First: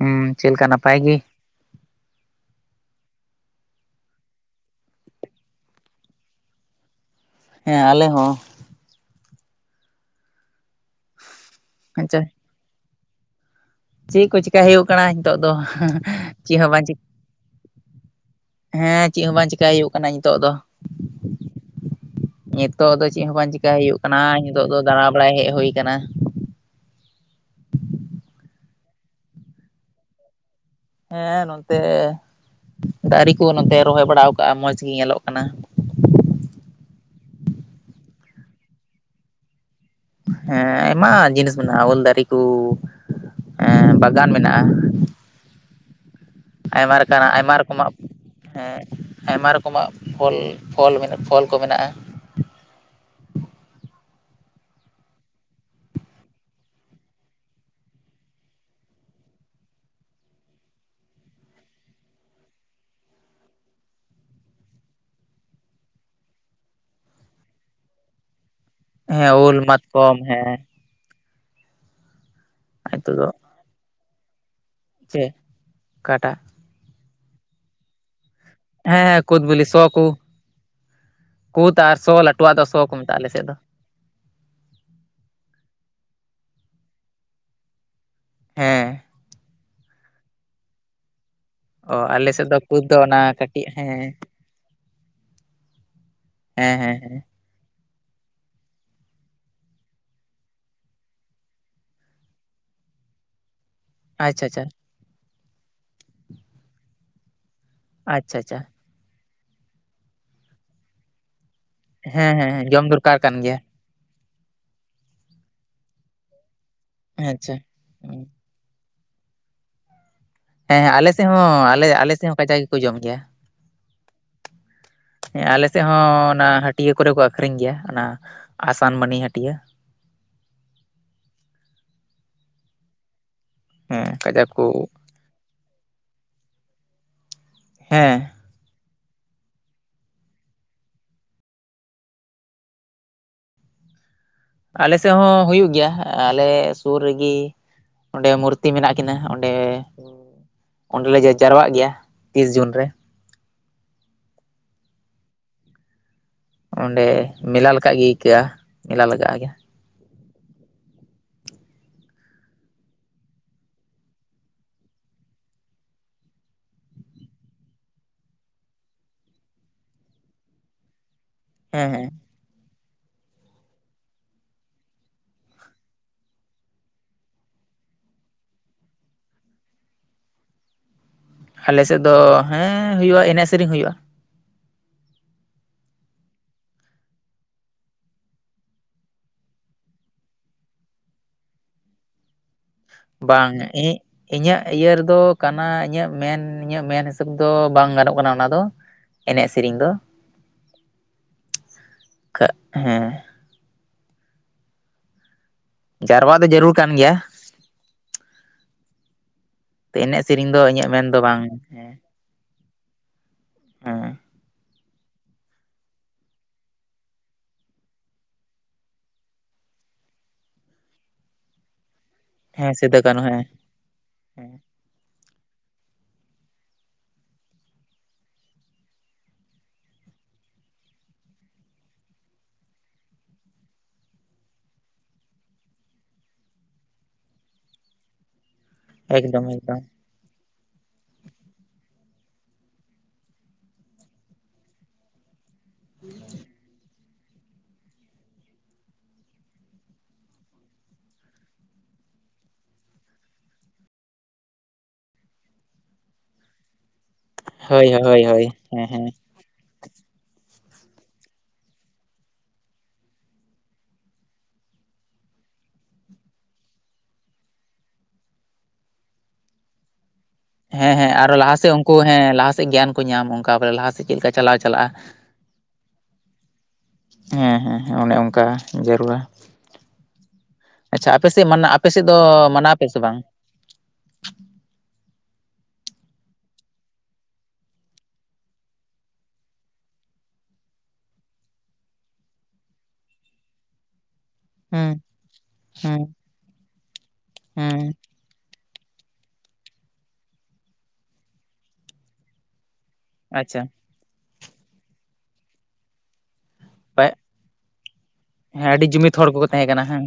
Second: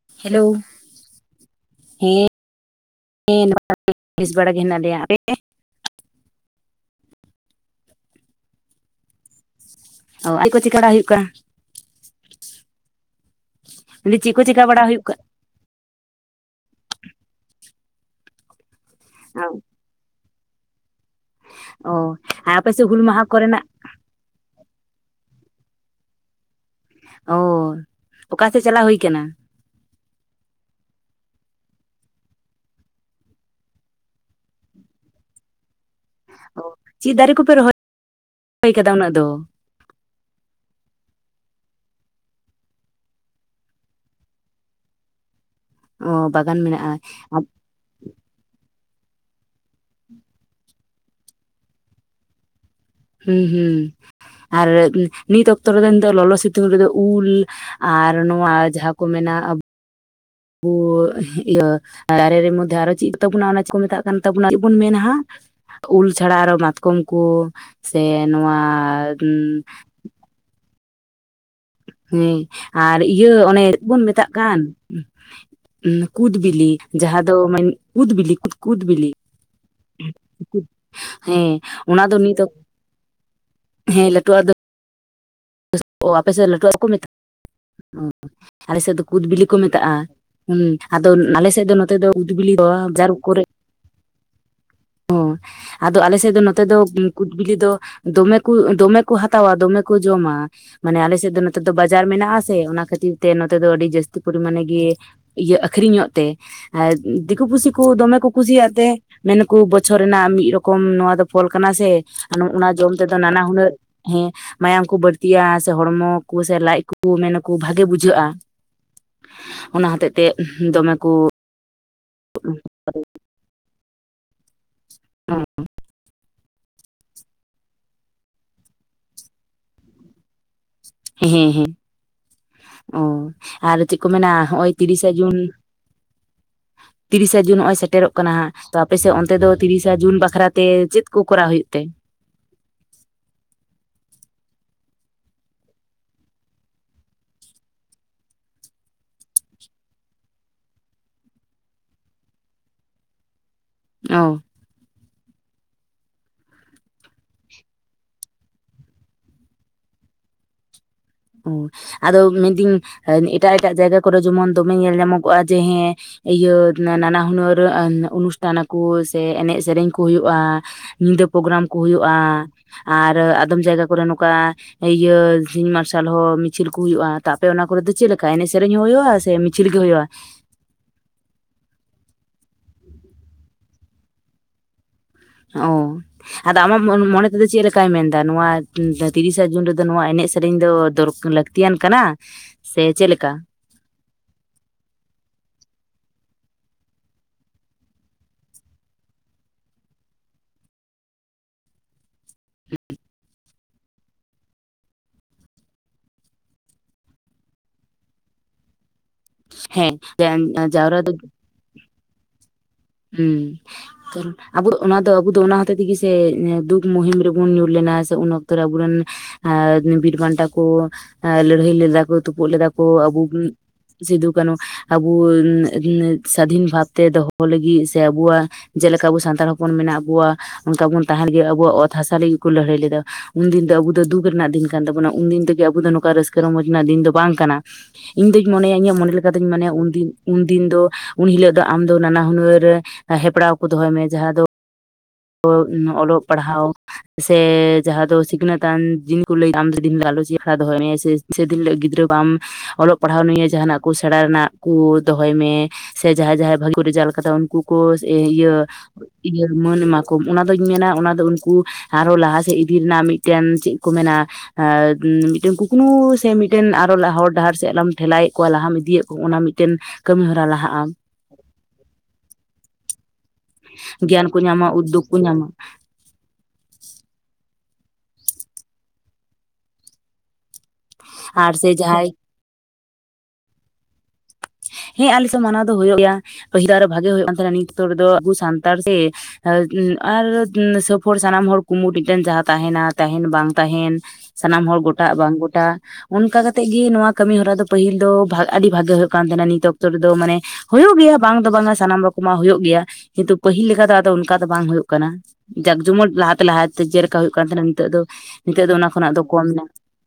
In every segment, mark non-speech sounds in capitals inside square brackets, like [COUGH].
ᱦᱩᱸ ᱦᱮᱞᱳ ᱪᱮᱫ ᱞᱮᱠᱟ ᱱᱟᱯᱟᱭ ᱜᱮ? ᱦᱮᱸ, ᱱᱟᱯᱟᱭ ᱜᱮ, ᱵᱤᱥ ᱵᱟᱲᱟ ᱜᱮ ᱦᱮᱱᱟᱜ ᱞᱮᱭᱟ ᱟᱯᱮ? ᱦᱮᱸ ᱟᱞᱮ ᱦᱚᱸ ᱚ ᱟᱡ ᱠᱚ ᱪᱤᱠᱵᱟᱲᱟ ᱦᱩᱭᱩᱜ ᱠᱟᱱ? ᱟᱪᱪᱟ ᱪᱮᱫ ᱠᱚ ᱪᱤᱠᱟᱹᱭ ᱦᱩᱭᱩᱜ ᱠᱟᱱᱟ ᱱᱤᱛᱚᱜ ᱫᱚ ᱦᱟᱻ ᱜ ᱦᱟ ᱸ ᱪᱮᱫ ᱦᱚᱸ ᱵᱟᱝ ᱪᱮ ᱦᱮᱸ ᱪᱮᱫ ᱦᱚᱸ ᱠᱟᱱᱟ ᱵᱟᱝ ᱪᱮᱤᱠᱟᱭ ᱟᱭᱩᱜ ᱠᱟᱱᱟ ᱱᱤᱛᱚᱜ ᱫᱚ ᱚ ᱟᱨ ᱟᱯᱮ ᱥᱮᱫ ᱱᱤᱛᱚᱜ ᱦᱩᱞ ᱫᱚ ᱢᱟᱦᱟ ᱪᱮᱫ ᱦᱚᱸ ᱵᱟᱝ ᱠᱚᱨᱮᱱᱟᱜ ᱪᱮᱠᱟᱭ ᱦᱩᱭᱩᱜ ᱠᱟᱱᱟ ᱱᱤᱛᱚᱜ ᱫᱚ ᱫᱟᱬᱟ ᱵᱟᱲᱟᱭ ᱦᱮᱡ ᱦᱩᱭ ᱠᱟᱱᱟ ᱾ ᱚ ᱚᱠᱟ ᱥᱮᱫ ᱪᱟᱞᱟᱣ ᱦᱩᱭ ᱠᱟᱱᱟ? ᱦᱮᱸ ᱱᱚᱱᱛᱮ ᱫᱟᱨᱮ ᱠᱚ ᱱᱚᱛᱮ ᱨᱚᱦᱚᱭ ᱵᱟᱲᱟᱣ ᱟᱠᱟᱜ-ᱟ ᱢᱚᱸᱡᱽ ᱜᱮ ᱧᱮᱞᱚᱜ ᱠᱟᱱᱟ ᱚ ᱪᱮᱫ ᱫᱟᱨᱮ ᱠᱚᱯᱮ ᱨᱚᱦᱚᱭ ᱠᱟᱫᱟ ᱩᱱᱟᱹᱜ ᱫᱚ? ᱦᱮᱸ ᱟᱭᱢᱟ ᱡᱤᱱᱤᱥ ᱢᱮᱱᱟᱜ-ᱟ ᱩᱞ ᱫᱟᱨᱤ ᱠᱩ ᱮᱸ ᱵᱟᱜᱟᱱ ᱢᱮᱱᱟᱜ-ᱟ᱾ ᱚ ᱵᱟᱜᱟᱱ ᱢᱮᱱᱟᱜᱼᱟ ᱟᱭᱢᱟ ᱞᱮᱠᱟᱱᱟᱜ ᱟᱭᱢᱟ ᱨᱚᱠᱚᱢᱟᱜ ᱦᱮᱸ ᱟᱭᱢᱟ ᱨᱚᱠᱚᱢᱟᱜ ᱯᱚᱞ ᱯᱷᱚᱞ ᱯᱷᱚᱞ ᱠᱚ ᱢᱮᱱᱟᱜ-ᱟ᱾ ᱦᱩᱸ ᱦᱩᱸ ᱟᱨ ᱱᱤᱛ ᱚᱠᱛᱚ ᱨᱮᱫᱚ ᱱᱮᱱ ᱫᱚ ᱞᱚᱞᱚ ᱥᱤᱛᱩᱝ ᱨᱮᱫᱚ ᱩᱞ ᱟᱨ ᱱᱚᱣᱟ ᱡᱟᱦᱟᱸ ᱠᱚ ᱢᱮᱱᱟ ᱵᱩ ᱦᱤᱦᱞᱟᱹ ᱫᱟᱨᱮ ᱨᱮ ᱢᱤ ᱫᱷᱟᱨᱮ ᱨᱮ ᱪᱤᱛ ᱛᱟᱵᱩᱱᱟ ᱪᱮᱫ ᱠᱚ ᱢᱮᱛᱟᱜ ᱠᱟᱱ ᱛᱟᱵᱚᱱᱟ ᱟᱨ ᱪᱮᱫ ᱵᱚᱱ ᱢᱮᱱᱟᱦᱟᱜ ᱩᱞ ᱪᱷᱟᱲᱟ ᱟᱨᱚ ᱢᱟᱛᱠᱚᱢ ᱠᱚ ᱥᱮ ᱱᱚᱶᱟ ᱦᱮᱸ ᱩᱞ ᱢᱟᱛᱠᱚᱢ ᱦᱮᱸ ᱦᱮᱸ ᱟᱨ ᱱᱤᱛᱚᱜ ᱫᱚ ᱤᱭᱟᱹ ᱚᱱᱮ ᱪᱮᱫ ᱵᱚᱱ ᱢᱮᱛᱟᱜ ᱠᱟᱱ ᱪᱮᱫ ᱠᱩᱫᱽ ᱚᱠᱟᱴᱟᱜ ᱵᱤᱞᱤ ᱡᱟᱦᱟᱸ ᱫᱚ ᱢᱟᱱ ᱠᱩᱫᱽ ᱵᱤᱞᱤ ᱠᱩ ᱦᱮᱸ ᱠᱩᱫᱽ ᱵᱤᱞᱤ ᱥᱚ ᱠᱩ ᱦᱮᱸ ᱠᱩᱫᱽ ᱟᱨ ᱚᱱᱟ ᱥᱚ ᱱᱤᱛ ᱞᱟᱹᱴᱩᱣᱟᱜ ᱫᱚ ᱥᱚ ᱠᱚ ᱢᱮᱛᱟᱜ-ᱟ ᱟᱞᱮ ᱥᱮᱫ ᱫᱚ᱾ ᱦᱮᱸ ᱞᱟᱴᱩᱣᱟᱜ ᱫᱚ ᱚ ᱟᱯᱮ ᱥᱮᱫ ᱫᱚ ᱞᱟᱹᱴᱩᱣᱟᱜ ᱠᱚ ᱢᱮᱛᱟᱜ-ᱟ᱾ ᱟᱞᱮ ᱥᱮᱫ ᱦᱮᱸ ᱫᱚ ᱠᱩᱫᱽ ᱵᱤᱞᱤ ᱠᱚ ᱢᱮᱛᱟᱜ-ᱟ ᱦᱩ ᱟᱫᱚ ᱱᱟᱞᱮᱥᱮᱫ ᱫᱚ ᱱᱚᱛᱮ ᱚ ᱫᱚ ᱠᱩᱫᱽ ᱟᱞᱮ ᱥᱮᱫ ᱵᱤᱞᱤ ᱠᱩᱫ ᱫᱚ ᱡᱟᱨ ᱚᱱᱟ ᱠᱚᱨᱮ ᱠᱟᱹᱴᱤᱡ ᱦᱮᱸ ᱚ ᱟᱫᱚ ᱟᱞᱮᱥᱮᱫ ᱫᱚ ᱱᱚᱛᱮ ᱦᱮᱸ ᱫᱚ ᱦᱮᱸ ᱦᱮᱸ ᱠᱩᱫᱽ ᱵᱤᱞᱤ ᱫᱚ ᱫᱚᱢᱮ ᱠᱚ ᱫᱚᱢᱮ ᱠᱚ ᱦᱟᱛᱟᱣᱟ ᱫᱚᱢᱮ ᱠᱚ ᱡᱚᱢᱟ ᱢᱟᱱᱮ ᱟᱞᱮᱥᱮᱫ ᱫᱚ ᱱᱚᱛᱮ ᱫᱚ ᱵᱟᱡᱟᱨ ᱢᱮᱱᱟᱜ ᱟᱥᱮ ᱚᱱᱟ ᱠᱷᱟᱹᱛᱤᱨ ᱛᱮ ᱱᱚᱛᱮ ᱫᱚ ᱟᱹᱰᱤ ᱡᱟᱹᱥᱛᱤ ᱛᱩᱯᱩᱫᱽ ᱟᱪᱪᱷᱟ ᱢᱟᱱᱮ ᱟᱪᱪᱷᱟ ᱜᱮ ᱤᱭᱟᱹ ᱟᱠᱷᱨᱤᱧᱚᱜ ᱛᱮ ᱟᱨ ᱫᱤᱠᱩ ᱯᱩᱥᱤ ᱠᱚ ᱫᱚᱢᱮ ᱠᱚ ᱟᱪᱪᱷᱟ ᱟᱪᱪᱷᱟ ᱠᱩᱥᱤᱭᱟᱜ ᱛᱮ ᱠᱩ ᱵᱚᱪᱷᱚᱨ ᱨᱮᱱᱟᱜ ᱢᱤᱫ ᱨᱚᱠᱚᱢ ᱱᱚᱶᱟ ᱫᱚ ᱯᱷᱚᱞ ᱠᱟᱱᱟ ᱥᱮ ᱦᱮᱸ ᱦᱮᱸ ᱦᱮᱸ ᱚᱱᱟ ᱡᱚᱢ ᱫᱚᱨᱠᱟᱨ ᱛᱮᱫᱚ ᱠᱟᱱ ᱱᱟᱱᱟ ᱜᱮᱭᱟ ᱦᱩᱱᱟᱹᱨ ᱦᱮᱸ ᱢᱟᱭᱟᱢ ᱠᱚ ᱵᱟᱹᱲᱛᱜᱤᱭᱟ ᱥᱮ ᱦᱚᱲᱢᱚ ᱠᱚ ᱥᱮ ᱞᱟᱡ ᱠᱩ ᱠᱩ ᱟᱪᱪᱷᱟ ᱢᱮᱱᱟᱠᱚ ᱵᱷᱟᱜᱮ ᱦᱮᱸ ᱵᱩᱡᱷᱟᱹᱜ-ᱟ ᱚᱱᱟ ᱦᱚᱛᱮᱫ ᱦᱮᱸ ᱟᱞᱮ ᱥᱮᱫ ᱦᱚᱸ ᱟᱞᱮ ᱥᱮᱫ ᱦᱚᱸ ᱠᱟᱡᱟᱠ ᱜᱮᱠᱚ ᱡᱚᱢ ᱜᱮᱭᱟ᱾ ᱦᱮᱸ ᱟᱞᱮ ᱥᱮᱫ ᱦᱚᱸ ᱚᱱᱟ ᱦᱟᱹᱴᱤᱭᱟᱹ ᱠᱚᱨᱮ ᱠᱚ ᱟᱹᱠᱷᱨᱤᱧ ᱜᱮᱭᱟ ᱚᱱᱟ ᱟᱥᱟᱱ ᱢᱟᱹᱱᱤ ᱦᱟᱹᱴᱤᱭᱟᱹ ᱦᱮᱸ ᱦᱮᱸ ᱚ ᱟᱨ ᱪᱤᱫ ᱠᱚ ᱦᱮᱸ ᱢᱮᱱᱟ ᱠᱟᱡᱟᱠ ᱠᱚ ᱦᱚᱸᱜ-ᱚᱭ ᱛᱤᱨᱤᱥ ᱥᱮ ᱡᱩᱱ ᱛᱤᱨᱤᱥᱟ ᱡᱩᱱ ᱱᱚᱜᱼᱚᱭ ᱦᱮᱸ ᱥᱮᱴᱮᱨᱚᱜ ᱠᱟᱱᱟ ᱦᱟᱸᱜ ᱛᱚ ᱟᱯᱮᱥᱮᱫ ᱚᱱᱛᱮ ᱫᱚ ᱛᱤᱨᱤᱥᱟ ᱡᱩᱱ ᱵᱟᱠᱷᱨᱟ ᱛᱮ ᱪᱮᱫ ᱠᱚ ᱠᱚᱨᱟᱣ ᱦᱩᱭᱩᱜ ᱛᱮ? ᱟᱞᱮ ᱥᱮᱫ ᱦᱚᱸ ᱦᱩᱭᱩᱜ ᱜᱮᱭᱟ ᱟᱞᱮ ᱥᱩᱨ ᱨᱮᱜᱮ ᱚᱸᱰᱮ ᱢᱩᱨᱛᱤ ᱢᱮᱱᱟᱜ ᱠᱤᱱᱟᱹ ᱚᱸᱰᱮ ᱚᱸᱰᱮᱞᱮ ᱡᱟ ᱡᱟᱨᱣᱟᱜ ᱜᱮᱭᱟ ᱛᱤᱥ ᱡᱩᱱ ᱨᱮ ᱚ ᱚᱸᱰᱮ ᱢᱮᱞᱟ ᱞᱮᱠᱟᱜ ᱜᱮ ᱟᱹᱭᱠᱟᱹᱜ-ᱟ ᱢᱮᱞᱟ ᱞᱟᱜᱟᱜ-ᱟ ᱟᱜᱮ ᱚ ᱟᱫᱚ ᱢᱮᱱᱫᱟᱹᱧ ᱮᱴᱟᱜ ᱮᱴᱟᱜ ᱡᱟᱭᱜᱟ ᱠᱚᱨᱮ ᱡᱮᱢᱚᱱ ᱫᱚᱢᱮ ᱧᱮᱞ ᱧᱟᱢᱚᱜᱚᱜᱼᱟ ᱡᱮ ᱦᱮᱸ ᱤᱭᱟᱹ ᱱᱟᱱᱟ ᱦᱩᱱᱟᱹᱨ ᱚᱱᱩᱥᱴᱷᱟᱱ ᱟᱠᱚ ᱥᱮ ᱮᱱᱮᱡ ᱥᱮᱨᱮᱧ ᱠᱚ ᱦᱩᱭᱩᱜᱼᱟ᱾ ᱧᱤᱫᱟᱹ ᱯᱨᱳᱜᱨᱟᱢ ᱠᱚ ᱦᱮᱸ ᱦᱮᱸ ᱦᱩᱭᱩᱜᱼᱟ ᱟᱨ ᱟᱫᱚᱢ ᱡᱟᱭᱜᱟ ᱠᱚᱨᱮ ᱱᱚᱝᱠᱟ ᱤᱭᱟᱹ ᱥᱤᱧ ᱢᱟᱨᱥᱟ ᱥᱟᱞ ᱦᱚᱸ ᱢᱤᱪᱷᱤᱞ ᱠᱚ ᱦᱩᱭᱩᱜᱼᱟ, ᱛᱟ ᱛᱟᱯᱮ ᱚᱱᱟ ᱠᱚᱨᱮ ᱫᱚ ᱪᱮᱫ ᱞᱮᱠᱟ ᱮᱱᱮᱡ ᱥᱮᱨᱮᱧ ᱦᱚᱸ ᱦᱩᱭᱩᱜᱼᱟ ᱥᱮ ᱢᱤᱪᱤᱞ ᱜᱮ ᱦᱩᱭᱩᱜᱼᱟ? ᱟᱞᱮ ᱥᱮᱫ ᱫᱚ ᱦᱮᱸ ᱦᱩᱭᱩᱜᱼᱟ ᱮᱱᱮᱡ ᱥᱮᱨᱮᱧ ᱦᱩᱭᱩᱜᱼᱟ᱾ ᱚ᱾ ᱟᱫᱚ ᱟᱢᱟᱜ ᱢᱚᱱᱮ ᱛᱮᱫᱚ ᱪᱮᱫ ᱞᱮᱠᱟᱭ ᱢᱮᱱᱫᱟ ᱱᱚᱣᱟ ᱛᱤᱨᱤᱥᱟ ᱡᱩᱱ ᱨᱮᱫᱚ ᱱᱚᱣᱟ ᱮᱱᱮᱡ ᱥᱮᱨᱮᱧ ᱫᱚ ᱫᱚᱨ ᱞᱟᱹᱠᱛᱤ ᱛᱤᱭᱟᱱ ᱠᱟᱱᱟ᱾ ᱥᱮ ᱪᱮᱫ ᱞᱮᱠᱟ ᱵᱟᱝ ᱤᱜ ᱤᱧᱟᱹᱜ ᱤᱭᱟᱹ ᱨᱮᱫᱚ ᱠᱟᱱᱟ ᱤᱧᱟᱹᱜ ᱢᱮᱱ ᱤᱧᱟᱹᱜ ᱢᱮᱱ ᱦᱤᱥᱟᱹᱵ ᱫᱚ ᱵᱟᱝ ᱜᱟᱱᱚᱜ ᱠᱟᱱᱟ ᱚᱱᱟ ᱫᱚ᱾ ᱮᱱᱮᱡ ᱥᱤᱨᱤᱧ ᱫᱚ᱾ [INAUDIBLE] ᱠᱟᱜ ᱦᱮᱸ ᱾ ᱡᱟᱨᱣᱟᱜ ᱫᱚ ᱡᱟᱹᱨᱩᱨ ᱠᱟᱱ ᱜᱮᱭᱟ᱾ ᱦᱮᱸ ᱛᱮ ᱮᱱᱮᱜ ᱥᱤᱨᱤᱧ ᱫᱚ ᱡᱟ- ᱤᱧᱟᱹᱜ ᱡᱟᱣᱨᱟ ᱢᱮᱱ ᱫᱚ ᱵᱟᱝ ᱦᱩ ᱦᱩᱸ᱾ [UNINTELLIGIBLE] ᱟᱵᱩ ᱫᱚ ᱚᱱᱟ ᱫᱚ ᱟᱵᱩ ᱫᱚ ᱚᱱᱟ ᱦᱚᱛᱮ ᱛᱤᱜᱤ ᱥᱮ ᱫᱩᱠ ᱢᱩᱦᱤᱢ ᱨᱮᱵᱚᱱ ᱧᱩᱨ ᱞᱮᱱᱟ ᱥᱮ ᱩᱱ ᱚᱠᱛᱚ ᱨᱮ ᱟᱵᱩᱨᱮᱱ ᱦᱮᱸ ᱵᱤᱨ ᱵᱟᱱᱴᱟ ᱠᱚ ᱞᱟᱹᱲᱦᱟᱹᱭ ᱞᱮᱫᱟ ᱠᱚ ᱛᱩᱯᱩᱜ ᱞᱮᱫᱟ ᱦᱮᱸ ᱠᱚ ᱥᱤᱫᱩ ᱟᱵᱚ ᱠᱟᱹᱱᱦᱩ ᱦᱮᱸ ᱥᱤᱫᱩ ᱦᱮᱸ ᱠᱟᱹᱱᱦᱩ ᱟᱵᱩ ᱱᱮ ᱱᱮ ᱥᱟᱹᱫᱷᱤᱱ ᱵᱷᱟᱵ ᱛᱮ ᱫᱚᱦᱚ ᱞᱟᱹᱜᱤᱫ ᱤᱜ ᱥᱮ ᱟᱵᱚᱣᱟᱜ ᱡᱮᱞᱮᱠᱟ ᱟᱵᱚ ᱥᱟᱱᱛᱟᱲ ᱦᱚᱯᱚᱱ ᱢᱮᱱᱟᱜ ᱠᱚᱣᱟ ᱚᱱᱠᱟ ᱵᱚᱱ ᱛᱟᱦᱮᱱ ᱜᱮᱭᱟ ᱟᱵᱚᱣᱟᱜ ᱚᱛ ᱦᱟᱥᱟ ᱞᱟᱹᱜᱤᱫ ᱠᱚ ᱞᱟᱹᱲᱦᱟᱹᱭ ᱞᱮᱫᱟ᱾ ᱩᱱᱫᱤᱱ ᱫᱚ ᱟᱵᱚ ᱫᱚ ᱫᱩᱠ ᱨᱮᱱᱟᱜ ᱫᱤᱱ ᱠᱟᱱ ᱛᱟᱵᱚᱱᱟ ᱩᱱ ᱫᱤᱱ ᱛᱮᱜᱮ ᱟᱵᱚ ᱫᱚ ᱱᱚᱝᱠᱟ ᱨᱟᱹᱥᱠᱟᱹ ᱨᱚᱢᱚᱡ ᱨᱮᱱᱟᱜ ᱫᱤᱱ ᱫᱚ ᱵᱟᱝ ᱠᱟᱱᱟ᱾ ᱤᱧ ᱫᱩᱧ ᱢᱚᱱᱮᱭᱟ ᱤᱧᱟᱹᱜ ᱢᱚᱱᱮ ᱮᱠᱫᱚᱢ ᱞᱮᱠᱟᱛᱤᱧ ᱢᱚᱱᱮᱭᱟ ᱮᱠᱫᱚᱢ ᱩᱱᱫᱤᱱ ᱩᱱᱫᱤᱱ ᱫᱚ ᱩᱱᱦᱤᱞᱳᱜ ᱫᱚ ᱟᱢᱫᱚ ᱱᱟᱱᱟ ᱦᱩᱱᱟᱹᱨ ᱨᱮ ᱦᱮᱯᱲᱟᱣ ᱠᱚ ᱫᱚᱦᱚᱭ ᱢᱮ, ᱡᱟᱦᱟᱸ ᱫᱚ ᱚᱞᱚᱜ ᱯᱟᱲᱦᱟᱣ ᱥᱮ ᱡᱟᱦᱟ ᱫᱚ ᱥᱤᱠᱷᱱᱟᱹᱛᱟᱱ ᱡᱤᱱ ᱠᱚ ᱞᱟᱹᱭ ᱫᱟ ᱟᱢ ᱡᱩᱫᱤ ᱫᱤᱱ ᱦᱤᱞᱤᱜ ᱮᱢ ᱜᱟᱞᱚᱪ ᱞᱮᱠᱟ ᱫᱚᱦᱚᱭ ᱦᱮᱸ ᱥᱮ᱾ ᱥᱮ ᱫᱤᱱ ᱦᱤᱞᱳ ᱜᱤᱫᱽᱨᱟᱹ ᱵᱟᱢ ᱚᱞᱚᱜ ᱯᱟᱲᱦᱟᱣ ᱱᱤᱭᱟᱹ ᱡᱟᱦᱟᱱᱟᱜ ᱠᱚ ᱥᱮᱬᱟ ᱨᱮᱱᱟᱜ ᱠᱩ ᱫᱚᱦᱚᱭ ᱢᱮ᱾ ᱥᱮ ᱡᱟᱦᱟᱸᱭ ᱡᱟᱦᱟᱸᱭ ᱵᱷᱟᱹᱜᱤ ᱠᱚ ᱨᱮᱡᱟᱞᱴ ᱠᱟᱫᱟ ᱩᱱᱠᱩ ᱠᱚ ᱦᱳᱭ ᱥᱮ ᱦᱳᱭ ᱦᱳᱭ ᱤᱭᱟᱹᱼᱼ ᱦᱮᱸ ᱦᱮᱸ ᱤᱭᱟᱹ ᱢᱟᱹᱱ ᱮᱢᱟ ᱠᱚᱢ ᱚᱱᱟᱫᱩᱧ ᱢᱮᱱᱟ ᱚᱱᱟᱫᱚ ᱩᱱᱠᱩ ᱟᱨᱦᱚᱸ ᱞᱟᱦᱟᱥᱮᱫ ᱤᱫᱤ ᱨᱮᱱᱟᱜ ᱢᱤᱫᱴᱮᱱ ᱪᱮᱫ ᱠᱚ ᱢᱮᱱᱟ ᱮᱻ ᱩᱸ ᱢᱤᱫᱴᱮᱱ ᱠᱩᱠᱱᱩ ᱥᱮ ᱢᱤᱫᱴᱮᱱ ᱟᱨᱚ ᱞᱟ ᱦᱚᱨ ᱰᱟᱦᱟᱨ ᱥᱮᱫ ᱞᱮᱢ ᱴᱷᱮᱞᱟᱭᱮᱜ ᱠᱚᱣᱟ ᱞᱟᱦᱟᱢ ᱤᱫᱤᱭᱮᱜ ᱠᱚ ᱚᱱᱟ ᱢᱤᱫᱴᱮᱱ ᱠᱟᱹᱢᱤ ᱦᱚᱨᱟ ᱞᱟ ᱦᱮᱸ ᱦᱮᱸ ᱟᱨᱚ ᱞᱟᱦᱟ ᱥᱮᱫ ᱩᱱᱠᱩ ᱦᱮᱸ ᱞᱟᱦᱟᱥᱮᱫ ᱜᱮᱭᱟᱱ ᱠᱚ ᱧᱟᱢᱟ ᱚᱱᱠᱟ [INAUDIBLE] ᱞᱟᱦᱟᱥᱮᱫ ᱪᱮᱫ ᱜᱮᱭᱟᱱ ᱞᱮᱠᱟ ᱠᱚ ᱪᱟᱞᱟᱣ ᱧᱟᱢᱟ ᱪᱟᱞᱟᱜᱼᱟ᱾ ᱩᱫᱽᱫᱳᱜᱽ ᱠᱚ ᱧᱟᱢᱟ ᱦᱮᱸ ᱦᱮᱸ ᱦᱮᱸ, ᱚᱱᱮ ᱚᱝᱠᱟ ᱡᱟᱹᱨᱩᱲᱟ ᱾ ᱟᱪᱪᱷᱟ ᱟᱯᱮ ᱥᱮᱫ ᱟᱨ ᱢᱟᱱᱟ ᱥᱮ ᱟᱯᱮ ᱡᱟᱦᱟᱸᱭ ᱥᱮᱫ ᱫᱚ ᱢᱟᱱᱟᱣ ᱟᱯᱮ ᱥᱮ ᱵᱟᱝ? ᱦᱮᱸ ᱟᱞᱮ ᱥᱮᱫ ᱢᱟᱱᱟᱣ ᱫᱚ ᱦᱳᱭᱳᱜ ᱜᱮᱭᱟ᱾ᱯᱟᱹᱦᱤᱞ ᱫᱚ ᱟᱨ ᱵᱷᱟᱜᱮ ᱦᱩᱭᱩᱜ ᱠᱟᱱ ᱛᱟᱦᱮᱱᱟ ᱱᱤᱛ ᱫᱚ ᱟᱵᱚ ᱥᱟᱱᱛᱟᱲ ᱥᱮ [INAUDIBLE] ᱟᱨ ᱥᱟᱹᱯᱷᱚᱨ ᱥᱟᱱᱟᱢ ᱦᱚᱲ ᱠᱩᱢᱩᱴ ᱢᱤᱫᱴᱮᱱ ᱡᱟᱦᱟᱸ ᱛᱟᱦᱮᱱᱟ, ᱛᱟᱦᱮᱱ ᱵᱟᱝ ᱛᱟᱦᱮᱱ ᱥᱟᱱᱟᱢ ᱦᱚᱲ ᱦᱩᱸ ᱜᱚᱴᱟᱜ ᱵᱟᱝ ᱜᱚᱴᱟᱜ, ᱦᱩᱸ ᱚᱱᱠᱟ ᱠᱟᱛᱮᱜ ᱜᱤ ᱱᱚᱣᱟ ᱠᱟᱹᱢᱤ ᱦᱚᱨᱟ ᱫᱚ ᱦᱩᱸ ᱯᱟᱹᱦᱤᱞ ᱫᱚ ᱵᱷᱟ ᱟᱹᱰᱤ ᱵᱷᱟᱜᱮ ᱦᱩᱭᱩᱜ ᱠᱟᱱ ᱛᱟᱦᱮᱱᱟ ᱱᱤᱛ ᱚᱠᱛᱚ ᱨᱮᱫᱚ ᱢᱟᱱᱮ ᱦᱳᱭᱳᱜ ᱜᱮᱭᱟ ᱵᱟᱝ ᱫᱚ ᱵᱟᱝᱟ ᱥᱟᱱᱟᱢ ᱨᱚᱠᱚᱢᱟᱜ ᱦᱳᱭᱳᱜ ᱜᱮᱭᱟ ᱾ ᱠᱤᱱᱛᱩ ᱟᱪᱪᱷᱟ ᱯᱟᱹᱦᱤᱞ ᱞᱮᱠᱟ ᱟᱫᱚ ᱚᱱᱠᱟ ᱫᱚ ᱵᱟᱝ ᱦᱳᱭᱳᱜ ᱠᱟᱱᱟ ᱡᱟᱠ ᱡᱚᱢᱚᱱ ᱞᱟᱦᱟ ᱛᱮ ᱞᱟᱦᱟ᱾ ᱯᱟᱭ ᱡᱮᱞᱮᱠᱟ ᱦᱩᱭᱩᱜ ᱠᱟᱱ ᱛᱟᱦᱮᱱᱟ ᱱᱤᱛᱚᱜ ᱫᱚ ᱱᱤᱛᱚᱜ ᱦᱮᱸ ᱫᱚ ᱟᱹᱰᱤ ᱚᱱᱟ ᱠᱷᱚᱱᱟᱜ ᱡᱩᱢᱤᱫ ᱫᱚ ᱦᱚᱲ ᱠᱚᱢ ᱠᱚᱠᱚ ᱮᱱᱟ᱾ ᱛᱟᱦᱮᱸ ᱠᱟᱱᱟ ᱦᱮᱸ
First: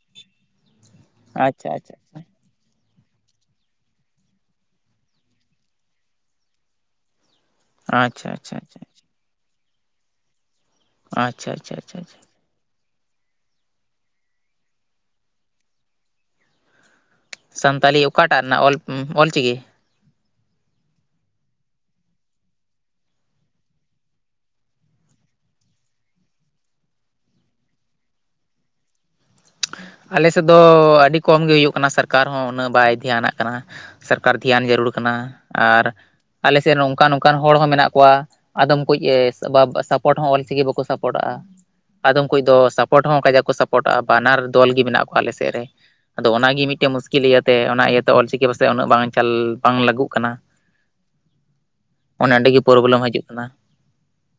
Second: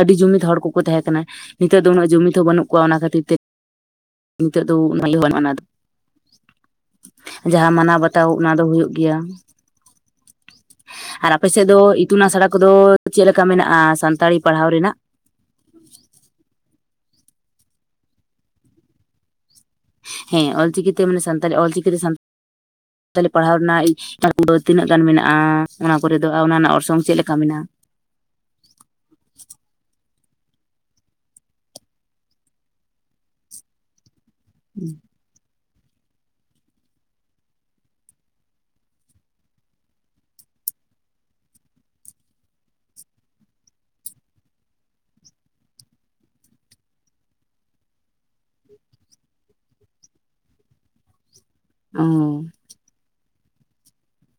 ᱟᱹᱰᱤ ᱡᱩᱢᱤᱫ ᱦᱚᱲ ᱠᱚᱠᱚ ᱛᱟᱦᱮᱸ ᱠᱟᱱᱟ ᱟᱪᱪᱷᱟ ᱱᱤᱛᱳᱜ ᱫᱚ ᱟᱪᱪᱷᱟ ᱩᱱᱟᱹᱜ ᱡᱩᱢᱤᱫ ᱦᱚᱸ ᱵᱟᱹᱱᱩᱜ ᱠᱚᱣᱟ ᱚᱱᱟ ᱠᱷᱟᱹᱛᱤᱨ ᱛᱮ ᱱᱤᱛᱚᱜ ᱫᱚ [INAUDIBLE] ᱡᱟᱦᱟᱸ ᱢᱟᱱᱟᱣ ᱟᱪᱪᱷᱟ ᱟᱪᱪᱷᱟ ᱵᱟᱛᱟᱣ ᱟᱪᱪᱷᱟ ᱚᱱᱟ ᱫᱚ ᱟᱪᱪᱷᱟ ᱦᱩᱭᱩᱜ ᱜᱮᱭᱟ, ᱟᱨ ᱟᱯᱮ ᱟᱪᱪᱷᱟ ᱥᱮᱫ ᱟᱪᱪᱷᱟ ᱫᱚ ᱟᱪᱪᱷᱟ ᱤᱛᱩᱱ ᱟᱥᱲᱟ ᱠᱚᱫᱚ ᱪᱮᱫ ᱞᱮᱠᱟ ᱢᱮᱱᱟᱜᱼᱟ ᱥᱟᱱᱛᱟᱲᱤ ᱯᱟᱲᱦᱟᱣ ᱨᱮᱱᱟᱜ? ᱥᱟᱱᱛᱟᱞᱤ ᱚᱠᱟᱴᱟᱜ ᱨᱮᱱᱟᱜ ᱚᱞ ᱚᱞᱪᱤᱠᱤ? ᱦᱮᱸ ᱚᱞᱪᱤᱠᱤ ᱛᱮ ᱢᱟᱱᱮ ᱥᱟᱱᱛᱟᱞᱤ ᱚᱞᱪᱤᱠᱤ ᱛᱮ ᱥᱟᱱᱛᱟᱞᱤ ᱯᱟᱲᱦᱟᱣ ᱨᱮᱱᱟᱜ [UNINTELLIGIBLE] ᱛᱤᱱᱟᱹᱜ ᱜᱟᱱ ᱢᱮᱱᱟᱜᱼᱟ ᱚᱱᱟ ᱠᱚᱨᱮ ᱫᱚ ᱚᱱᱟ ᱨᱮᱱᱟᱜ ᱚᱨᱥᱚᱝ ᱪᱮᱫ ᱞᱮᱠᱟ ᱢᱮᱱᱟᱜᱼᱟ᱾ ᱟᱞᱮ ᱥᱮᱫ ᱫᱚ ᱟᱹᱰᱤ ᱠᱚᱢ ᱜᱮ ᱦᱩᱭᱩᱜ ᱠᱟᱱᱟ ᱥᱚᱨᱠᱟᱨ ᱦᱚᱸ ᱩᱱᱟᱹᱜ ᱵᱟᱭ ᱫᱷᱮᱭᱟᱱᱟᱜ ᱠᱟᱱᱟ᱾ ᱥᱟᱨᱠᱟᱨ ᱫᱷᱮᱭᱟᱱ ᱡᱟᱹᱨᱩᱲ ᱠᱟᱱᱟ, ᱟᱨ ᱟᱞᱮ ᱥᱮᱫ ᱱᱚᱝᱠᱟᱱ ᱱᱚᱝᱠᱟᱱ ᱦᱚᱲ ᱦᱚᱸ ᱢᱮᱱᱟᱜ ᱠᱚᱣᱟ ᱟᱫᱚᱢ ᱠᱩᱡ ᱵᱟᱵ ᱥᱟᱯᱚᱴ ᱦᱚᱸ ᱚᱞᱪᱤᱠᱤ ᱵᱟᱠᱚ ᱥᱟᱯᱚᱴᱟᱜᱼᱟ ᱾ ᱟᱫᱚᱢ ᱠᱚ ᱫᱚ ᱥᱟᱯᱚᱴ ᱦᱚᱸ ᱚᱱᱠᱟ ᱡᱟ ᱠᱚ ᱥᱟᱯᱚᱴᱚᱜᱼᱟ ᱵᱟᱱᱟᱨ ᱫᱚᱞ ᱜᱮ ᱢᱮᱱᱟᱜ ᱠᱚᱣᱟ ᱟᱞᱮ ᱥᱮᱫ ᱨᱮᱼᱼ ᱟᱫᱚ ᱚᱱᱟᱜᱮ ᱢᱤᱫᱴᱮᱡ ᱢᱩᱥᱠᱤᱞ ᱤᱭᱟᱹᱛᱮ ᱚᱱᱟ ᱤᱭᱟᱹᱛᱮ ᱚᱞᱪᱤᱠᱤ ᱯᱟᱥᱮᱡ ᱩᱱᱟᱹᱜ ᱵᱟᱝ ᱪᱟᱞ ᱵᱟᱝ ᱞᱟᱹᱜᱟᱜᱩᱜ ᱠᱟᱱᱟ᱾ [INAUDIBLE] ᱚᱱᱮ ᱚᱸᱰᱮᱜᱮ ᱯᱨᱳᱵᱞᱮᱢ ᱦᱟᱡᱩᱜ ᱠᱟᱱᱟ᱾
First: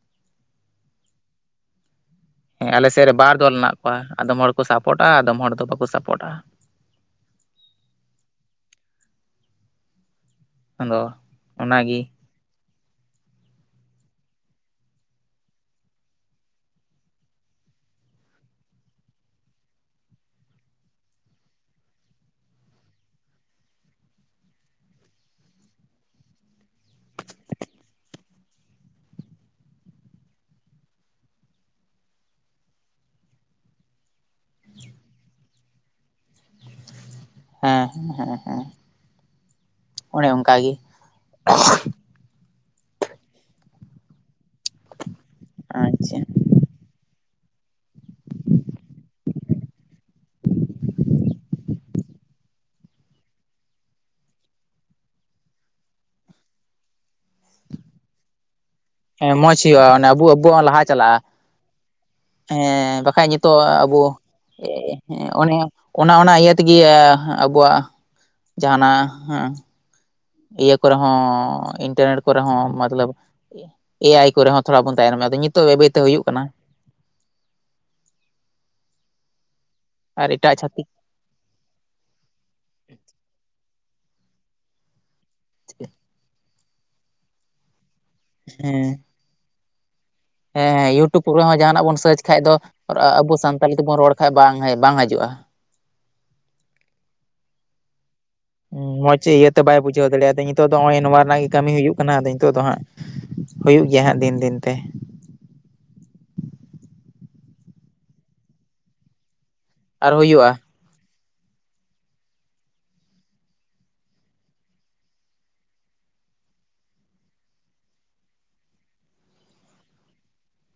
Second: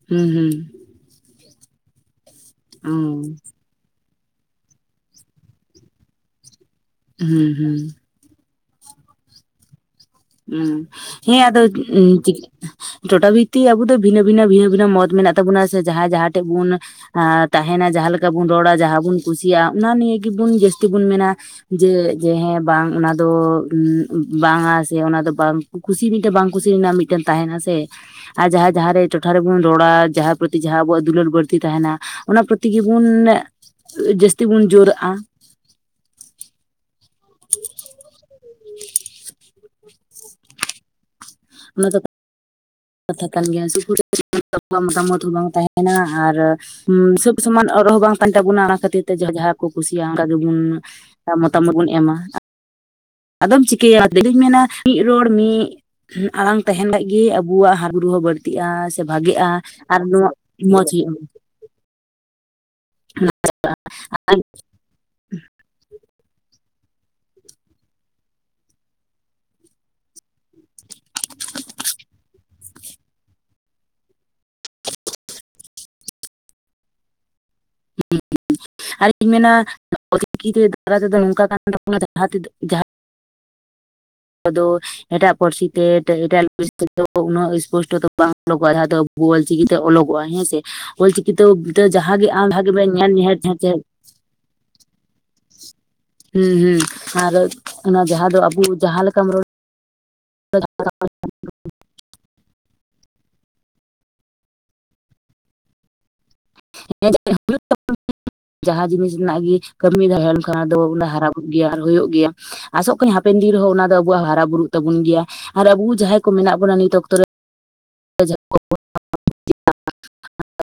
ᱦᱩᱸ ᱦᱩᱸ᱾ ᱦᱮᱸ ᱟᱞᱮ ᱚ ᱥᱮᱫ ᱨᱮ ᱵᱟᱨ ᱫᱚᱞ ᱦᱮᱱᱟᱜ ᱠᱚᱣᱟ᱾ ᱟᱫᱚᱢ ᱦᱚᱲ ᱠᱚ ᱥᱟᱯᱚᱴᱟ, ᱟᱫᱚᱢ ᱦᱚᱲ ᱫᱚ ᱵᱟᱠᱚ ᱥᱟᱯᱚᱴᱟ᱾ ᱦᱩᱸ ᱦᱩᱸ᱾ ᱦᱩᱸ, ᱟᱫᱚ ᱦᱮᱸ ᱟᱫᱚ ᱚᱱᱟᱜᱮ ᱩᱸ ᱪᱤ ᱴᱚᱴᱟ ᱵᱷᱤᱛᱤᱠ ᱟᱵᱚ ᱫᱚ ᱵᱷᱤᱱᱟᱹ ᱵᱷᱤᱱᱟᱹ ᱵᱷᱤᱱᱟᱹ ᱵᱷᱤᱱᱟᱹ ᱢᱚᱛ ᱢᱮᱱᱟᱜ ᱛᱟᱵᱚᱱᱟ ᱥᱮ ᱡᱟᱦᱟᱸᱭ ᱡᱟᱦᱟᱸ ᱴᱷᱮᱡ ᱵᱚᱱᱼᱼ ᱟᱸ ᱛᱟᱦᱮᱱᱟ ᱡᱟᱦᱟᱸ ᱞᱮᱠᱟ ᱵᱚᱱ ᱨᱚᱲᱟ ᱡᱟᱦᱟᱸ ᱵᱚᱱ ᱠᱩᱥᱤᱭᱟᱜᱼᱟ ᱚᱱᱟ ᱱᱤᱭᱟᱹ ᱜᱮᱵᱚᱱ ᱡᱟᱹᱥᱛᱤ ᱵᱚᱱ ᱢᱮᱱᱟ ᱡᱮ ᱡᱮ ᱦᱮᱸ ᱵᱟᱝ ᱚᱱᱟ ᱫᱚ ᱩᱸ ᱵᱟᱝ-ᱟ ᱡᱮ ᱚᱱᱟ ᱫᱚ ᱵᱟᱝ ᱠᱩᱥᱤ ᱢᱤᱫᱴᱮᱱ ᱵᱟᱝ ᱠᱩᱥᱤ ᱨᱮᱱᱟᱜ ᱢᱤᱫᱴᱮᱱ ᱛᱟᱦᱮᱱᱟ ᱥᱮ᱾ ᱟᱨ ᱡᱟᱦᱟᱸ ᱡᱟᱦᱟᱸᱨᱮ ᱴᱚᱴᱷᱟ ᱨᱮᱵᱚᱱ ᱨᱚᱲᱟ ᱡᱟᱦᱟᱸᱭ ᱯᱨᱚᱛᱤ ᱡᱟᱦᱟᱸ ᱟᱵᱚᱣᱟᱜ ᱫᱩᱞᱟᱹᱲ ᱵᱟᱹᱲᱛᱤ ᱛᱟᱦᱮᱱᱟ᱾ ᱚᱱᱟ ᱯᱨᱚᱛᱤ ᱜᱮᱵᱚᱱ ᱡᱟᱹᱥᱛᱤ ᱵᱩᱱ ᱡᱳᱨᱟᱜᱼᱟ᱾ ᱦᱮᱸ ᱦᱮᱸ ᱦᱮᱸ ᱚᱱᱮ ᱚᱱᱠᱟ ᱜᱮ᱾ ᱚᱱᱟ ᱫᱚ ᱠᱟᱛᱷᱟ ᱠᱟᱱ ᱜᱮᱭᱟ [UNINTELLIGIBLE] ᱢᱚᱛᱟᱢᱚᱛ ᱦᱚᱸ ᱵᱟᱝ ᱛᱟᱦᱮᱱᱟ ᱟᱪᱪᱷᱟ ᱟᱨ ᱥᱚᱵᱽ ᱥᱚᱢᱟᱱ ᱟᱨ ᱨᱚᱲ ᱦᱚᱸ ᱵᱟᱝ ᱠᱟᱱ ᱛᱟᱵᱚᱱᱟ ᱚᱱᱟ ᱠᱷᱟᱹᱛᱤᱨ ᱛᱮ ᱡᱟ ᱡᱟᱦᱟᱸ ᱠᱚ ᱠᱩᱥᱤᱭᱟᱜᱼᱟ ᱚᱱᱠᱟ ᱜᱮᱵᱚᱱ ᱢᱚᱛᱟᱢᱚᱛ ᱵᱚᱱ ᱮᱢᱟ᱾ ᱟᱫᱚᱢ ᱪᱤᱠᱟᱹᱭᱟ ᱤᱫᱩᱧ ᱢᱮᱱᱟ ᱢᱤᱫ ᱨᱚᱲ ᱢᱤᱫ ᱟᱲᱟᱝ ᱛᱟᱦᱮᱱ ᱠᱷᱟᱱᱡ ᱜᱮ ᱟᱵ ᱵᱩᱣᱟᱜ ᱦᱟᱨ ᱵᱩᱨᱩ ᱦᱚᱸ ᱵᱟᱹᱲᱛᱤᱜᱼᱟᱼᱼ ᱦᱮᱸ ᱢᱚᱸᱡᱽ ᱦᱩᱭᱩᱜᱼᱟ ᱚᱱᱮ ᱟᱵᱩ ᱟᱵᱩᱣᱟᱜ ᱦᱚᱸ ᱞᱟᱦᱟ ᱪᱟᱞᱟᱜᱼᱟ᱾ ᱦᱩᱭᱩᱜᱼᱟ ᱦᱮᱸ ᱵᱟᱠᱷᱟᱡ ᱱᱤᱛᱚᱜ ᱟᱵᱚ ᱦᱮᱸ ᱚᱱᱮ ᱚᱱᱟ ᱚᱱᱟ ᱤᱭᱟᱹ ᱛᱮᱜᱮ ᱟᱵᱩᱣᱟᱜᱼᱼ ᱡᱟᱦᱟᱱᱟᱜ ᱦᱮᱸ᱾ ᱤᱭᱟᱹ ᱠᱚᱨᱮ ᱦᱚᱸ ᱤᱱᱴᱟᱨᱱᱮᱴ ᱠᱚᱨᱮ ᱦᱚᱸ ᱢᱚᱛᱞᱚᱵᱽ ᱮ ᱟᱭ ᱠᱚᱨᱮ ᱦᱚᱸ ᱛᱷᱚᱲᱟ ᱵᱚᱱ ᱛᱟᱭᱱᱚᱢᱟ ᱟᱫᱚ ᱱᱤᱛᱚᱜ ᱵᱟᱹᱭ ᱵᱟᱹᱭᱛᱮ ᱦᱩᱭᱩᱜ ᱠᱟᱱᱟ᱾ ᱟᱨ ᱮᱴᱟᱜ ᱪᱷᱟᱹᱛᱤᱠ [UNINTELLIGIBLE] ᱟᱫᱚ ᱮᱴᱟᱜ ᱯᱟᱹᱨᱥᱤ ᱛᱮ [UNINTELLIGIBLE] ᱩᱱᱟᱹᱜ ᱥᱯᱚᱥᱴᱚ ᱫᱚ ᱵᱟᱝᱼᱟ ᱚᱰᱚᱠᱚᱜᱼᱟ ᱡᱟᱦᱟᱸ ᱫᱚ ᱦᱮᱸ ᱟᱵ ᱵᱚ ᱚᱞᱪᱤᱠᱤᱛᱮ ᱚᱞᱚᱜᱚᱜᱼᱟ ᱦᱮᱸᱥᱮ ᱦᱮᱸ ᱤᱭᱩᱴᱩᱵᱽ ᱠᱚᱨᱮ ᱚᱞᱪᱤᱠᱤᱛᱮ ᱦᱚᱸ ᱫᱚ ᱡᱟᱦᱟᱱᱟᱜ ᱵᱚᱱ ᱥᱟᱨᱪ ᱡᱟᱦᱟᱸᱜᱮ ᱠᱷᱟᱡ ᱟᱢ ᱫᱚ ᱵᱷᱟᱜᱮ ᱧᱮᱞ ᱟᱵᱚ ᱥᱟᱱᱛᱟᱞᱤ [UNINTELLIGIBLE] ᱛᱮᱵᱚᱱ ᱨᱚᱲ ᱠᱷᱟᱡ ᱵᱟᱝ ᱦᱮᱡᱽ ᱵᱟᱝ ᱦᱤᱡᱩᱜᱼᱟ᱾ ᱦᱩᱸ ᱦᱩᱸ ᱟᱨ ᱚᱱᱟ ᱡᱟᱦᱟᱸ ᱫᱚ ᱟᱵᱚ ᱩᱸ ᱡᱟᱦᱟᱸ ᱢᱚᱸᱡᱽ ᱞᱮᱠᱟᱢ ᱨᱚᱲ ᱤᱭᱟᱹᱛᱮ ᱵᱟᱭ ᱵᱩᱡᱷᱟᱹᱣ ᱫᱟᱲᱮᱭᱟᱫᱟ ᱱᱤᱛᱚᱜ ᱫᱚ ᱱᱚᱜ-ᱚᱭ ᱱᱚᱣᱟ ᱨᱮᱱᱟᱜ ᱜᱮ ᱠᱟᱹᱢᱤ ᱦᱩᱭᱩᱜ ᱠᱟᱱᱟ ᱟᱫᱚ ᱱᱤᱛᱚᱜ ᱫᱚ ᱦᱟᱸᱜ ᱦᱩᱭᱩᱜ ᱜᱮᱭᱟ ᱦᱟᱸᱜ ᱫᱤᱱ ᱫᱤᱱᱛᱮ᱾ [UNINTELLIGIBLE] ᱡᱟᱦᱟᱸ ᱡᱤᱱᱤᱥ ᱨᱮᱱᱟᱜ ᱜᱮ ᱠᱟᱹᱢᱤ ᱟᱨ ᱨᱮ ᱦᱮᱞᱯ ᱦᱩᱭᱩᱜᱼᱟ ᱠᱷᱟᱱ᱾ ᱟᱫᱚ ᱩᱱᱟ ᱦᱟᱨᱟ ᱵᱩᱨᱩᱜ ᱜᱮᱭᱟ ᱟᱨ ᱦᱩᱭᱩᱜ ᱜᱮᱭᱟ᱾ ᱟᱥᱚᱜ ᱠᱟᱹᱱᱟᱹᱧ ᱦᱟᱯᱮᱱ ᱫᱤᱱ ᱨᱮᱦᱚᱸ ᱚᱱᱟ ᱫᱚ ᱟᱵᱚᱣᱟᱜ ᱦᱟᱨᱟ ᱵᱩᱨᱩᱜ ᱛᱟᱵᱩᱱ ᱜᱮᱭᱟ ᱟᱨ ᱟᱵᱩ ᱡᱟᱦᱟᱸᱭ ᱠᱚ ᱢᱮᱱᱟᱜ ᱵᱩᱱᱟ ᱱᱤᱛ ᱚᱠᱛᱚ ᱨᱮ᱾ [UNINTELLIGIBLE]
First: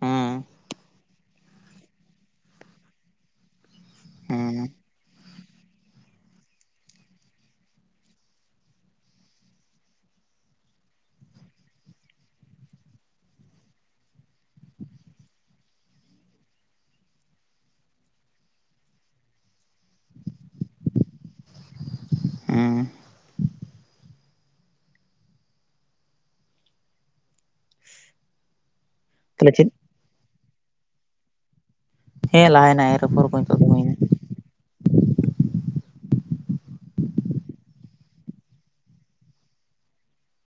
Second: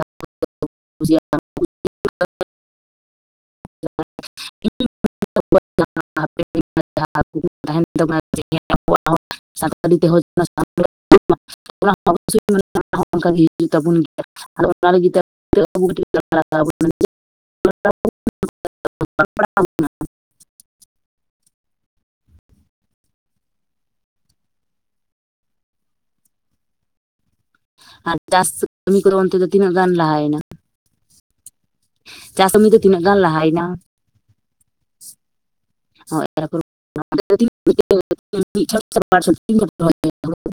ᱦᱩᱸ ᱦᱮᱸ ᱦᱮᱸ᱾ [UNINTELLIGIBLE] [UNINTELLIGIBLE] [UNINTELLIGIBLE] ᱟᱨ ᱚᱱᱟ ᱞᱟᱜᱤᱫ ᱛᱮ [UNINTELLIGIBLE] [INAUDIBLE] ᱦᱮᱸ ᱟᱨ ᱪᱟᱥ ᱠᱟᱹᱢᱤ ᱠᱚᱫᱚ ᱚᱱᱛᱮ ᱫᱚ ᱛᱟᱦᱚᱞᱮ ᱪᱮᱫ ᱛᱤᱱᱟᱹᱜ ᱜᱟᱱ ᱞᱟᱦᱟᱭᱮᱱᱟ? ᱦᱮᱸ ᱪᱟᱥ ᱠᱟᱹᱢᱤ ᱫᱚ ᱞᱟᱦᱟᱭᱮᱱᱟ ᱛᱤᱱᱟᱹᱜ ᱜᱟᱱ ᱨᱚᱯᱚᱲ ᱠᱚ ᱱᱤᱛᱚᱜ ᱞᱟᱦᱟᱭᱮᱱᱟ ᱫᱚ ᱟᱱᱼ? ᱦᱩᱭᱱᱟ [INAUDIBLE] [INAUDIBLE]